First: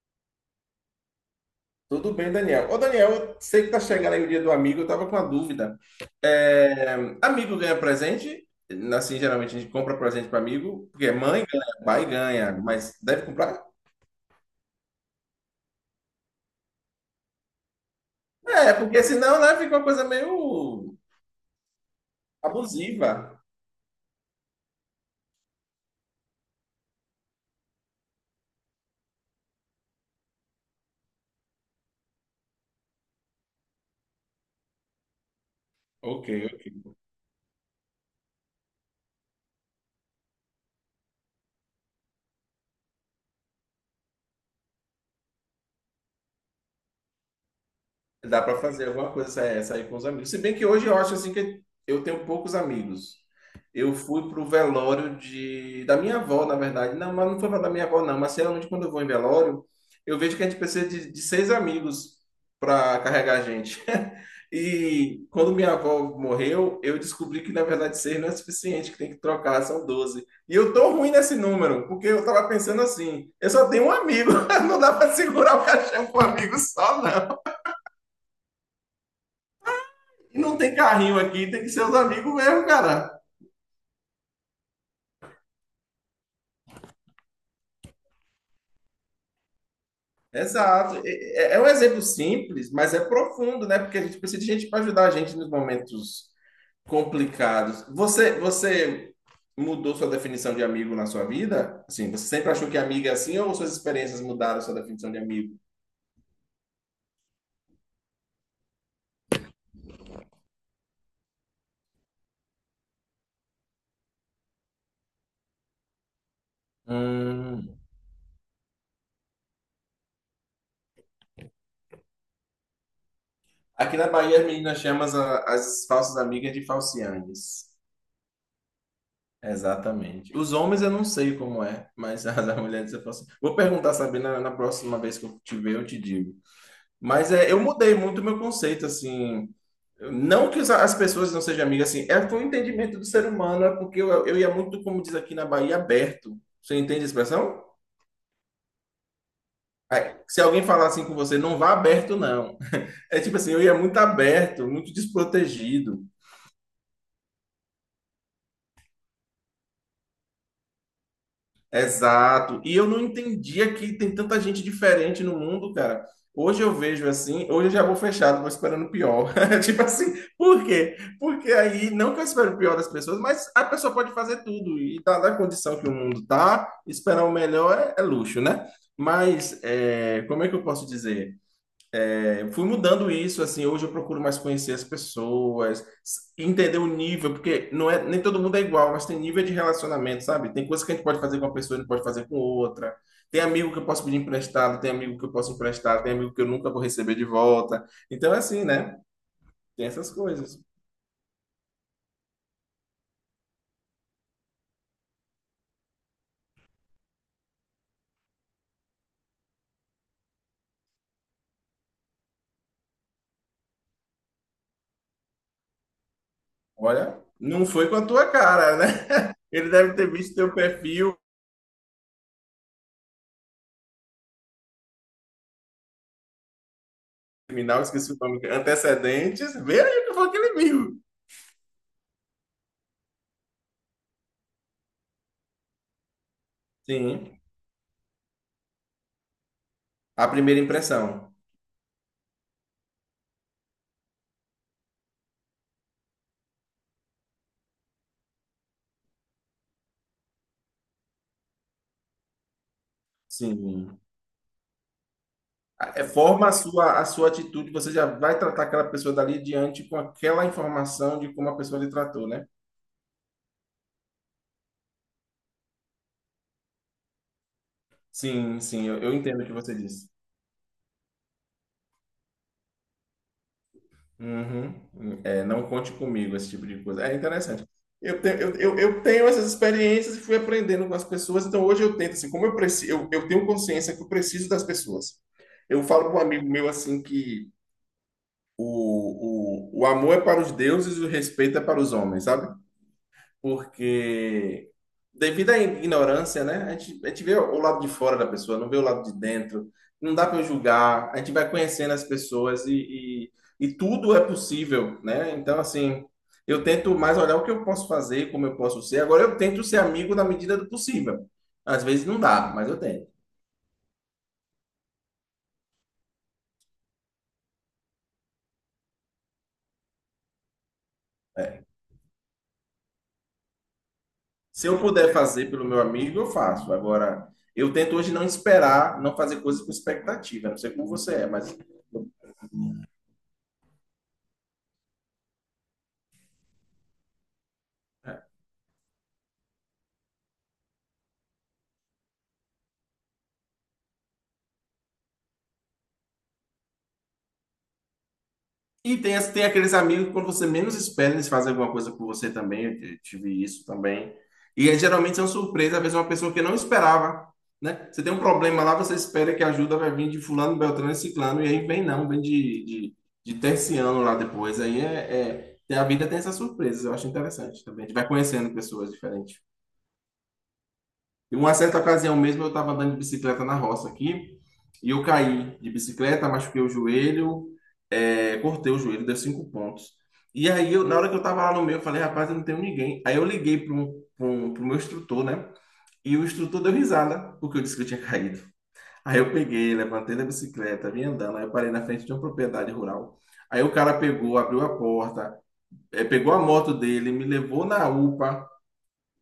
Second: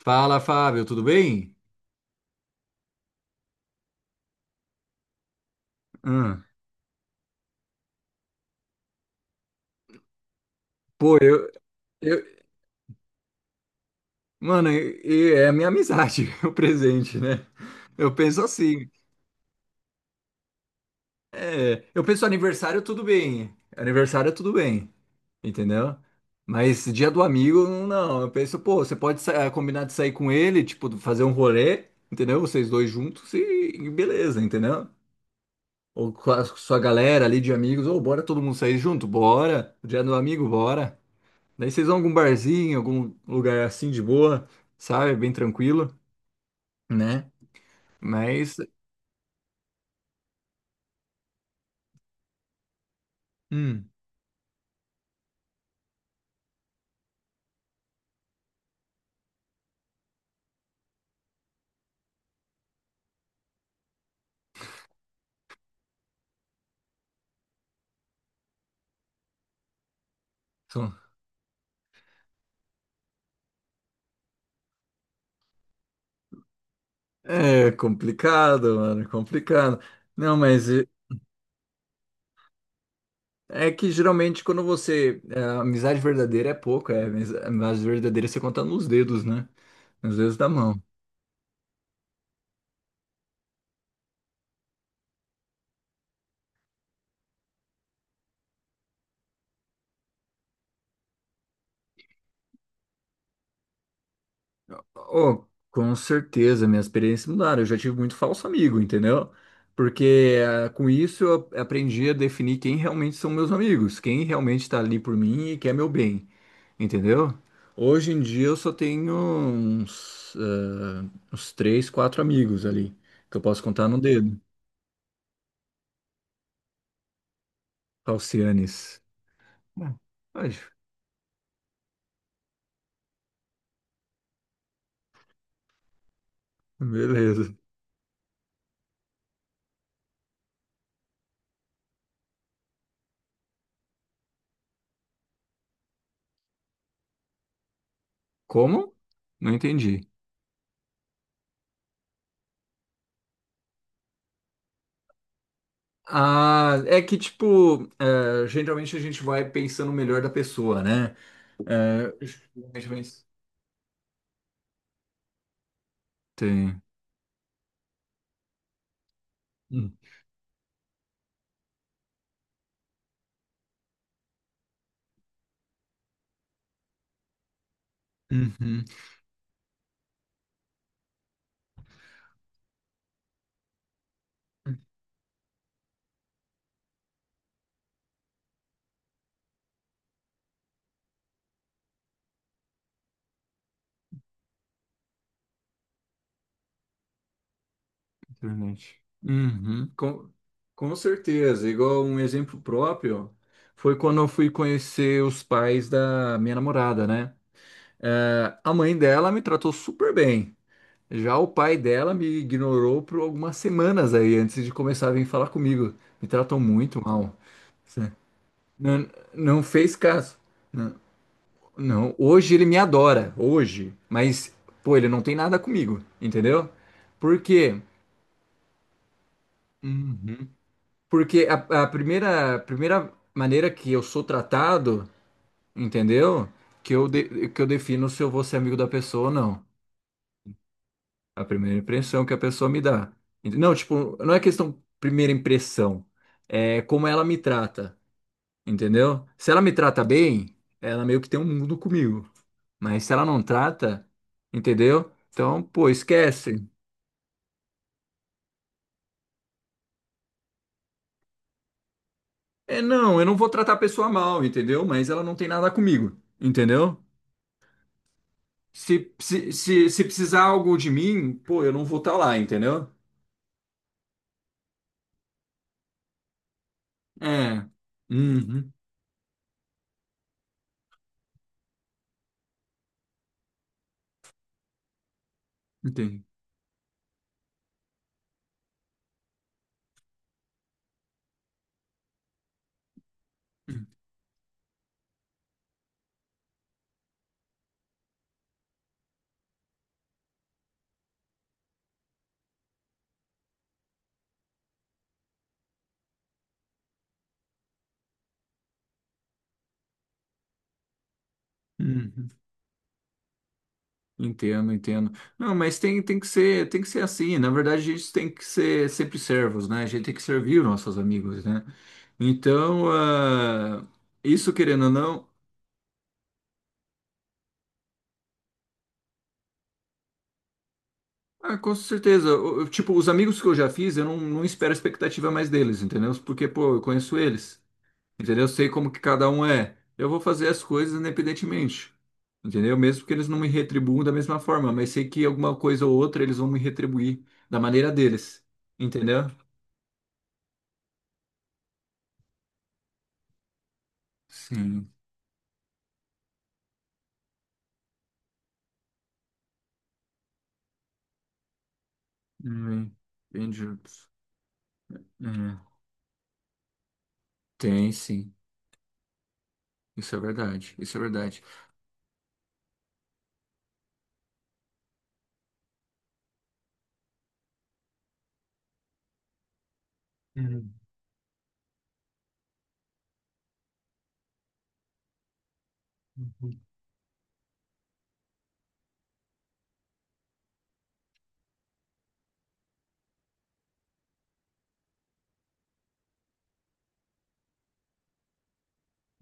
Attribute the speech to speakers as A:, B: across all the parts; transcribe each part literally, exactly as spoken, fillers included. A: Fala, Fábio, tudo bem?
B: Tudo bem, Daniel. Ô, Daniel, eu sei que tá chegando aí o dia do amigo, eu tava com uma dúvida.
A: Hum.
B: É, Amigo ganha presente? Assim, geralmente a gente compra presente para amigo, porque
A: Pô,
B: mãe
A: eu,
B: ganha, pai
A: eu,
B: ganha, mas deve comprar?
A: mano, e- e é a minha amizade, o presente, né? Eu penso
B: É,
A: assim,
B: porque senão, né, fica uma coisa meio
A: é, eu penso aniversário tudo
B: abusiva.
A: bem, aniversário tudo bem, entendeu? Mas dia do amigo, não, eu penso, pô, você pode sa- eh, combinar de sair com ele, tipo, fazer um rolê, entendeu? Vocês dois juntos e, e beleza, entendeu? Ou
B: Ok,
A: com a
B: ok.
A: sua galera ali de amigos, ou bora todo mundo sair junto, bora, dia do amigo, bora. Daí vocês vão a algum barzinho, algum lugar assim de boa, sabe? Bem tranquilo, né?
B: Dá
A: Mas,
B: para fazer alguma coisa, sair, sair com os amigos. Se bem que hoje eu acho assim que eu tenho poucos amigos.
A: hum,
B: Eu fui pro velório de da minha avó, na verdade. Não, mas não foi pra da minha avó, não. Mas geralmente quando eu vou em velório, eu vejo que a gente precisa de, de seis amigos para carregar a gente. E quando minha avó morreu, eu descobri que na verdade seis não é suficiente, que tem que trocar, são doze. E eu tô
A: são-
B: ruim nesse número, porque eu tava pensando assim, eu só tenho um amigo, não dá para segurar o caixão com um amigo só, não.
A: é complicado, mano, é complicado. Não,
B: E não
A: mas
B: tem
A: é
B: carrinho aqui, tem que ser os amigos mesmo, cara.
A: é que geralmente quando você, é, a amizade verdadeira é pouco, é, mas a amizade verdadeira você conta nos dedos, né? Nos dedos da mão.
B: Exato. É, é um exemplo simples, mas é profundo, né? Porque a gente precisa de gente para ajudar a gente nos momentos complicados. Você, você mudou sua definição de amigo na sua vida? Assim, você sempre achou que amigo é assim ou suas experiências mudaram sua definição de
A: Oh,
B: amigo?
A: com certeza, minhas experiências mudaram. Eu já tive muito falso amigo, entendeu? Porque eh, com isso eu aprendi a definir quem realmente são meus amigos, quem realmente está ali por mim e quer meu bem, entendeu?
B: Hum.
A: Hoje em dia eu só tenho uns, ah, uns três, quatro amigos ali, que eu posso contar
B: Aqui
A: no
B: na
A: dedo.
B: Bahia, as meninas chamam as, as falsas amigas de falciandes.
A: Falcianes. Bom,
B: Exatamente.
A: ai,
B: Os homens eu não sei como é, mas as as mulheres eu posso. Vou perguntar, sabe, na, na próxima vez que eu te ver, eu te digo. Mas é,
A: beleza.
B: eu mudei muito o meu conceito, assim. Não que os- as pessoas não sejam amigas, assim, é foi um entendimento do ser humano, é porque eu, eu ia muito, como diz aqui na Bahia, aberto. Você entende a expressão?
A: Como? Não entendi.
B: Aí, se alguém falar assim com você, não vá aberto, não. É tipo assim, eu ia muito aberto, muito desprotegido.
A: Ah, é que, tipo, eh, geralmente a gente vai pensando melhor da pessoa, né?
B: Exato. E eu
A: Realmente
B: não
A: mas
B: entendia que tem tanta gente diferente no mundo, cara. Hoje eu
A: tem.
B: vejo assim, hoje eu já vou fechado, vou esperando o pior. Tipo
A: Hum.
B: assim, por quê? Porque aí, não que eu espero o pior das pessoas, mas a pessoa pode fazer tudo. E tá na condição que o mundo tá, esperar o melhor é, é luxo, né?
A: Uhum.
B: Mas é, como é que eu posso dizer? Eu fui mudando isso, assim, hoje eu procuro mais conhecer as pessoas, s- entender o nível, porque não é, nem todo mundo é igual, mas tem nível de relacionamento, sabe? Tem coisas que a gente pode fazer com uma pessoa e não pode fazer com outra. Tem amigo que eu posso pedir emprestado, tem amigo que eu posso emprestar, tem amigo que eu nunca vou receber de volta. Então é assim,
A: Internet.
B: né? Tem
A: Uhum.
B: essas
A: Com,
B: coisas.
A: com certeza. Igual um exemplo próprio foi quando eu fui conhecer os pais da minha namorada, né? É, a mãe dela me tratou super bem. Já o pai dela me ignorou por algumas semanas aí, antes de começar a vir falar comigo. Me tratou muito
B: Olha,
A: mal.
B: não foi com a tua cara, né?
A: Não, não
B: Ele deve
A: fez
B: ter visto
A: caso.
B: teu perfil
A: Não, hoje ele me adora, hoje. Mas, pô, ele não tem nada comigo, entendeu? Por quê?
B: criminal, esqueci o nome, antecedentes. Veja o que foi
A: Uhum.
B: aquele amigo.
A: Porque a, a primeira, a primeira maneira que eu sou tratado, entendeu? Que eu,
B: Sim,
A: de- que eu defino se eu vou ser amigo da pessoa ou não.
B: a primeira impressão.
A: A primeira impressão que a pessoa me dá. Ent- Não, tipo, não é questão primeira impressão. É como ela me trata. Entendeu? Se ela me trata bem, ela meio que tem um mundo comigo. Mas se ela não
B: Sim.
A: trata, entendeu? Então, pô,
B: É, forma a
A: esquece.
B: sua, a sua atitude, você já vai tratar aquela pessoa dali diante com aquela informação de como a pessoa lhe tratou, né?
A: É, não, eu não vou tratar a pessoa mal, entendeu? Mas ela não tem nada comigo, entendeu?
B: Sim, sim, eu,
A: Se,
B: eu entendo o
A: se,
B: que você
A: se, se
B: disse.
A: precisar algo de mim, pô, eu não vou estar lá, entendeu?
B: Uhum. É, não conte comigo, esse tipo de coisa. É interessante.
A: É.
B: Eu tenho, eu,
A: Uhum,
B: eu, eu tenho essas experiências e fui aprendendo com as pessoas, então hoje eu tento, assim, como eu, preci, eu, eu tenho consciência que eu preciso das pessoas. Eu falo para um
A: entendi.
B: amigo meu assim que o, o, o amor é para os deuses e o respeito é para os homens, sabe? Porque devido à ignorância, né? A gente, a gente vê o lado de fora da pessoa, não vê o lado de dentro. Não dá para julgar. A gente vai conhecendo as pessoas e, e, e tudo é possível, né? Então, assim, eu tento mais olhar o que eu posso fazer, como eu posso ser. Agora, eu tento ser amigo na medida do possível. Às vezes não
A: Uhum.
B: dá, mas eu tento.
A: Entendo, entendo. Não, mas tem, tem que ser, tem que ser assim. Na verdade, a gente tem que ser sempre servos, né? A gente tem que servir os nossos amigos, né? Então, ah, isso
B: Se eu
A: querendo ou
B: puder
A: não,
B: fazer pelo meu amigo, eu faço. Agora, eu tento hoje não esperar, não fazer coisas com expectativa. Não sei como você é,
A: ah,
B: mas
A: com certeza. O- o- Tipo, os amigos que eu já fiz, eu não, não espero expectativa mais deles, entendeu? Porque, pô, eu conheço eles, entendeu? Eu sei como que cada um é. Eu vou fazer as coisas independentemente, entendeu? Mesmo que eles não me retribuam da mesma forma, mas sei que alguma coisa ou outra eles vão me retribuir da maneira deles,
B: E tem,
A: entendeu?
B: as- tem aqueles amigos que quando você menos espera, eles fazem alguma coisa por você também. Eu t- tive isso também. E é,
A: Sim.
B: geralmente são surpresas, às vezes uma pessoa que não esperava, né? Você tem um problema lá, você espera que a ajuda vai vir de fulano, beltrano e ciclano, e aí vem não, vem de,
A: Hum,
B: de, de
A: entendi.
B: terciano lá depois. Aí é, é-
A: É,
B: tem- a vida tem essas surpresas, eu acho interessante também. A
A: tem
B: gente vai
A: sim.
B: conhecendo pessoas diferentes.
A: Isso é verdade. Isso é
B: Em
A: verdade.
B: uma certa ocasião mesmo, eu estava andando de bicicleta na roça aqui e eu caí de bicicleta, machuquei o joelho, é, cortei o joelho, deu cinco pontos. E aí,
A: Uhum,
B: eu, na hora que eu estava lá no meio, eu falei, rapaz, eu não tenho ninguém. Aí eu liguei para o meu instrutor, né? E o
A: uhum,
B: instrutor deu risada, porque eu disse que eu tinha caído. Aí eu peguei, levantei da bicicleta, vim andando, aí eu parei na frente de uma propriedade rural. Aí o cara pegou, abriu a porta, eh, pegou a moto dele, me levou na UPA,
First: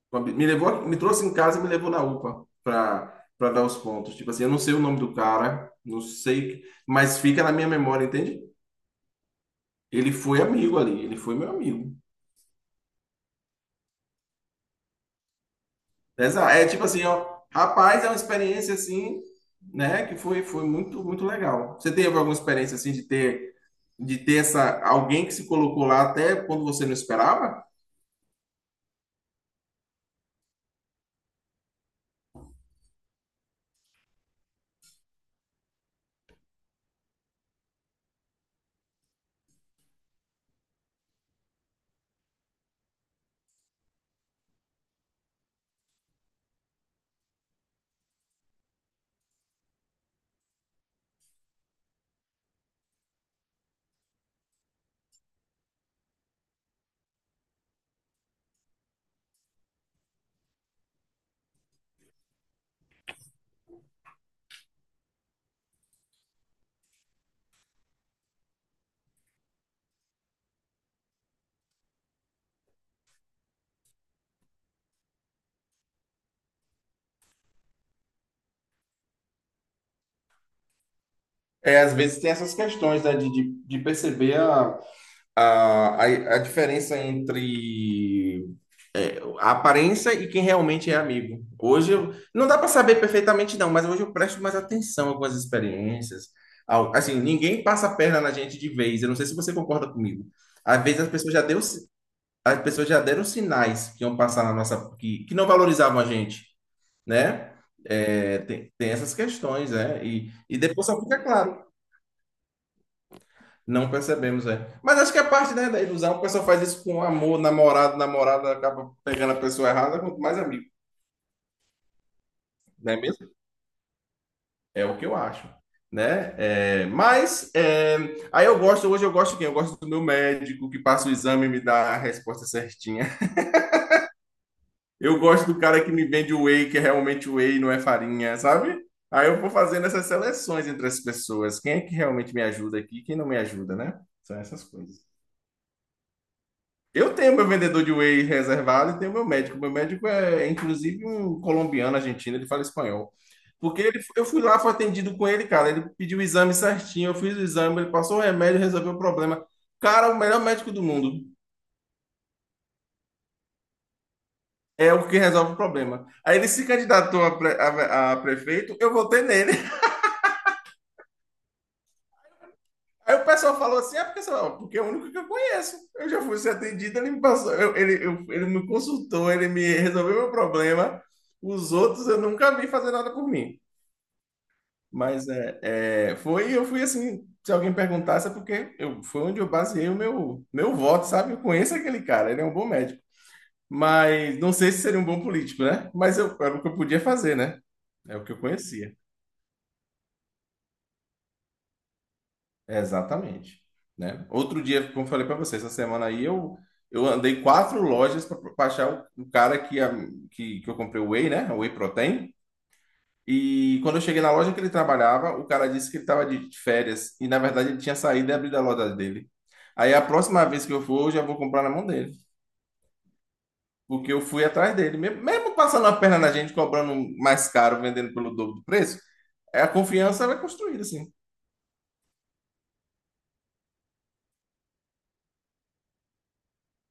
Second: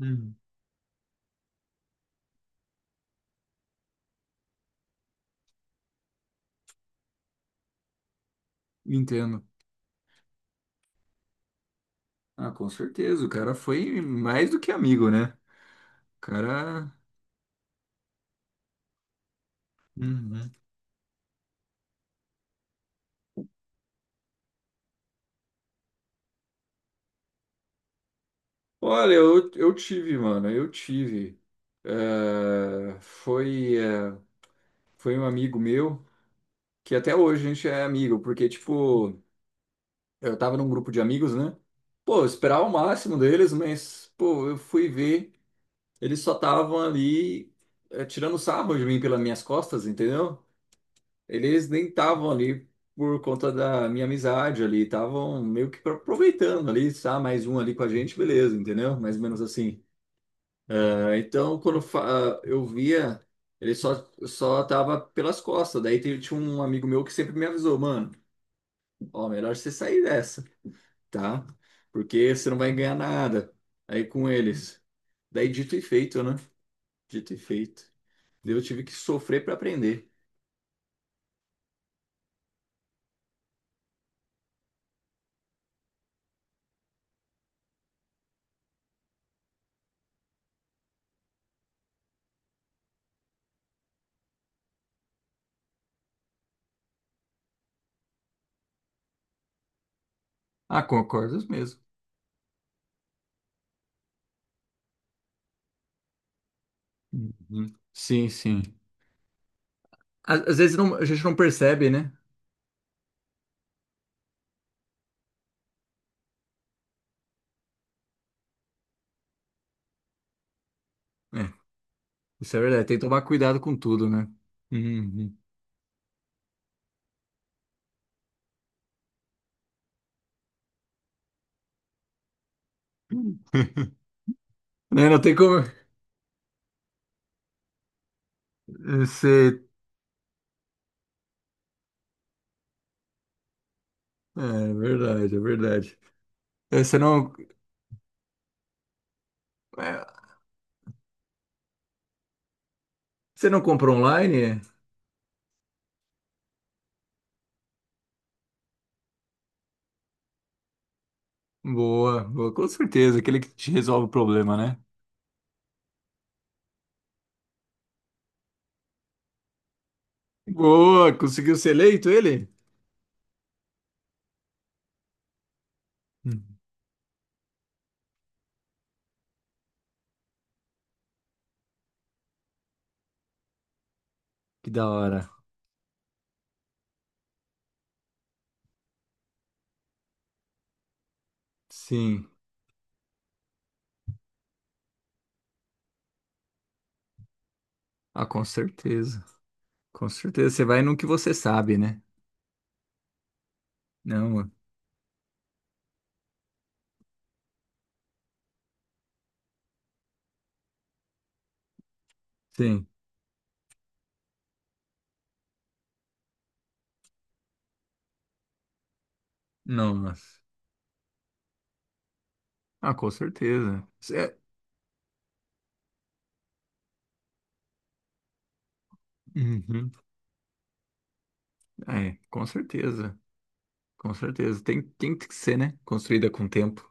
A: uhum.
B: me levou, me trouxe em casa e me levou na UPA para para dar os pontos. Tipo assim, eu não sei o nome do cara, não sei, mas fica na minha memória, entende?
A: Entendo.
B: Ele foi amigo ali, ele foi meu amigo.
A: Ah, com certeza. O cara foi mais do que amigo, né? O
B: Essa, é tipo
A: cara.
B: assim, ó, rapaz, é uma experiência assim, né, que foi
A: Uhum.
B: foi muito muito legal. Você teve alguma experiência assim de ter de ter essa alguém que se colocou lá até quando você não esperava?
A: Olha, eu, eu tive, mano. Eu tive. É, foi, é, foi um amigo meu, que até hoje a gente é amigo, porque, tipo, eu tava num grupo de amigos, né? Pô, eu esperava o máximo deles, mas, pô, eu fui ver. Eles só estavam ali eh, tirando sarro de mim pelas minhas costas, entendeu? Eles nem estavam ali por conta da minha amizade ali, estavam meio que aproveitando ali, tá? Mais um ali com a gente, beleza, entendeu? Mais ou menos assim. Ah, então, quando fa- ah, eu via, ele só, só tava pelas costas. Daí te- tinha um amigo meu que sempre me avisou, mano, ó, melhor você sair dessa, tá? Porque você não vai ganhar nada aí com eles. Daí dito e feito, né? Dito e feito. Eu tive que sofrer para aprender.
B: É, às vezes tem essas questões, né, de, de, de perceber a, a, a, a diferença entre a aparência e quem realmente é amigo. Hoje eu, não dá para saber perfeitamente não, mas hoje eu presto mais atenção a algumas experiências. Ao- Assim, ninguém passa a perna na gente de vez. Eu não sei se você concorda comigo.
A: Ah,
B: Às vezes as pessoas
A: concordo
B: já deu,
A: mesmo.
B: si- as pessoas já deram sinais que iam passar na nossa que, que não valorizavam a gente, né?
A: Uhum. Sim,
B: É,
A: sim.
B: tem, tem essas questões, né? E,
A: Às,
B: e
A: às vezes
B: depois
A: não-
B: só
A: a
B: fica
A: gente não
B: claro,
A: percebe, né?
B: não percebemos, é. Mas acho que a parte, né, da ilusão, o pessoal faz isso com amor, namorado, namorada acaba pegando a pessoa errada, quanto mais amigo,
A: É, isso é verdade.
B: não
A: Tem
B: é
A: que tomar
B: mesmo?
A: cuidado com tudo, né?
B: É o que eu
A: Uhum.
B: acho, né? É, mas é, aí eu gosto, hoje eu gosto de quem? Eu gosto do meu médico que passa o exame e me dá a resposta certinha.
A: Né,
B: Eu
A: não tem
B: gosto do
A: como.
B: cara que me vende o whey, que é realmente whey, não é farinha, sabe? Aí eu vou
A: Você...
B: fazendo essas seleções entre as pessoas. Quem é que realmente me ajuda aqui, e quem não me ajuda, né? São
A: É
B: essas
A: é
B: coisas.
A: verdade, é verdade. É, você
B: Eu
A: não,
B: tenho meu vendedor de whey reservado e tenho meu médico. Meu
A: é,
B: médico é, é, inclusive, um colombiano argentino, ele fala espanhol.
A: você não
B: Porque
A: compra
B: ele- eu fui
A: online?
B: lá,
A: É?
B: fui atendido com ele, cara. Ele pediu o exame certinho, eu fiz o exame, ele passou o remédio, resolveu o problema. Cara, o melhor médico do mundo
A: Boa, boa, com certeza. Aquele que te resolve o problema, né?
B: é o que resolve o problema. Aí ele se candidatou a, pre- a- a prefeito, eu votei nele.
A: Boa, conseguiu ser eleito ele?
B: Aí o pessoal falou assim: é porque, sei lá, porque é o único que eu conheço. Eu já fui ser
A: Hum,
B: atendido, ele me passou, eu- ele, eu- ele me consultou, ele me resolveu meu problema. Os outros eu nunca vi fazer nada por mim.
A: Que da
B: Mas
A: hora.
B: é, é, foi, eu fui assim, se alguém perguntasse, é porque eu, foi onde eu baseei o meu, meu voto, sabe? Eu conheço aquele
A: Sim,
B: cara, ele é um bom médico. Mas não sei se seria um bom político, né? Mas eu, era o que eu podia fazer, né? É o
A: ah,
B: que eu
A: com
B: conhecia.
A: certeza. Com certeza. Você vai no que você sabe, né?
B: Exatamente, né?
A: Não,
B: Outro dia, como eu falei para você, essa semana aí eu, eu andei quatro lojas para achar o, o cara que, a- que, que eu comprei o Whey, né? O Whey Protein.
A: sim.
B: E quando eu cheguei na loja que ele trabalhava, o cara disse que ele estava de férias e na verdade ele tinha saído e abrido a loja dele. Aí a
A: Nossa.
B: próxima vez que eu for, eu já vou comprar na mão dele,
A: Ah, com certeza.
B: porque eu
A: É,
B: fui atrás dele, mesmo mesmo passando a perna na gente, cobrando um mais caro, vendendo pelo dobro do preço, é a
A: uhum.
B: confiança vai construída assim.
A: Ah, é, com certeza. Com certeza. Tem, tem que ser, né? Construída com tempo.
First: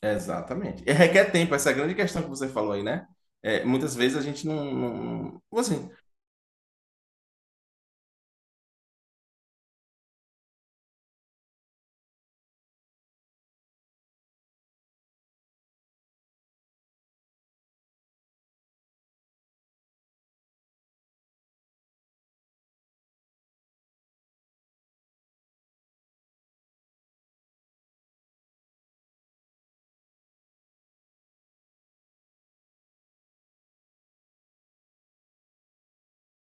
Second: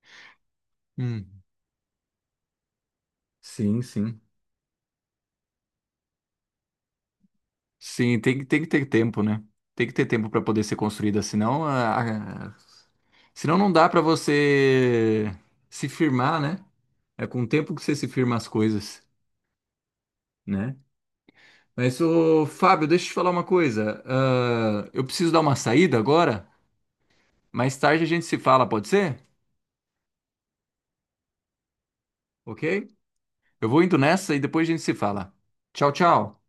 B: Exatamente. E requer
A: Hum.
B: tempo, essa é a grande questão que você falou aí, né? É,
A: Sim,
B: muitas vezes
A: sim.
B: a gente não, não, assim,
A: Sim, tem, que- tem que ter tempo, né? Tem que ter tempo para poder ser construída, senão, a, a- senão não dá para você se firmar, né? É com o tempo que você se firma as coisas, né? Mas, ô, Fábio, deixa eu te falar uma coisa. Ah, eu preciso dar uma saída agora. Mais tarde a gente se fala, pode ser? Ok? Eu vou indo nessa e depois a gente se fala. Tchau, tchau.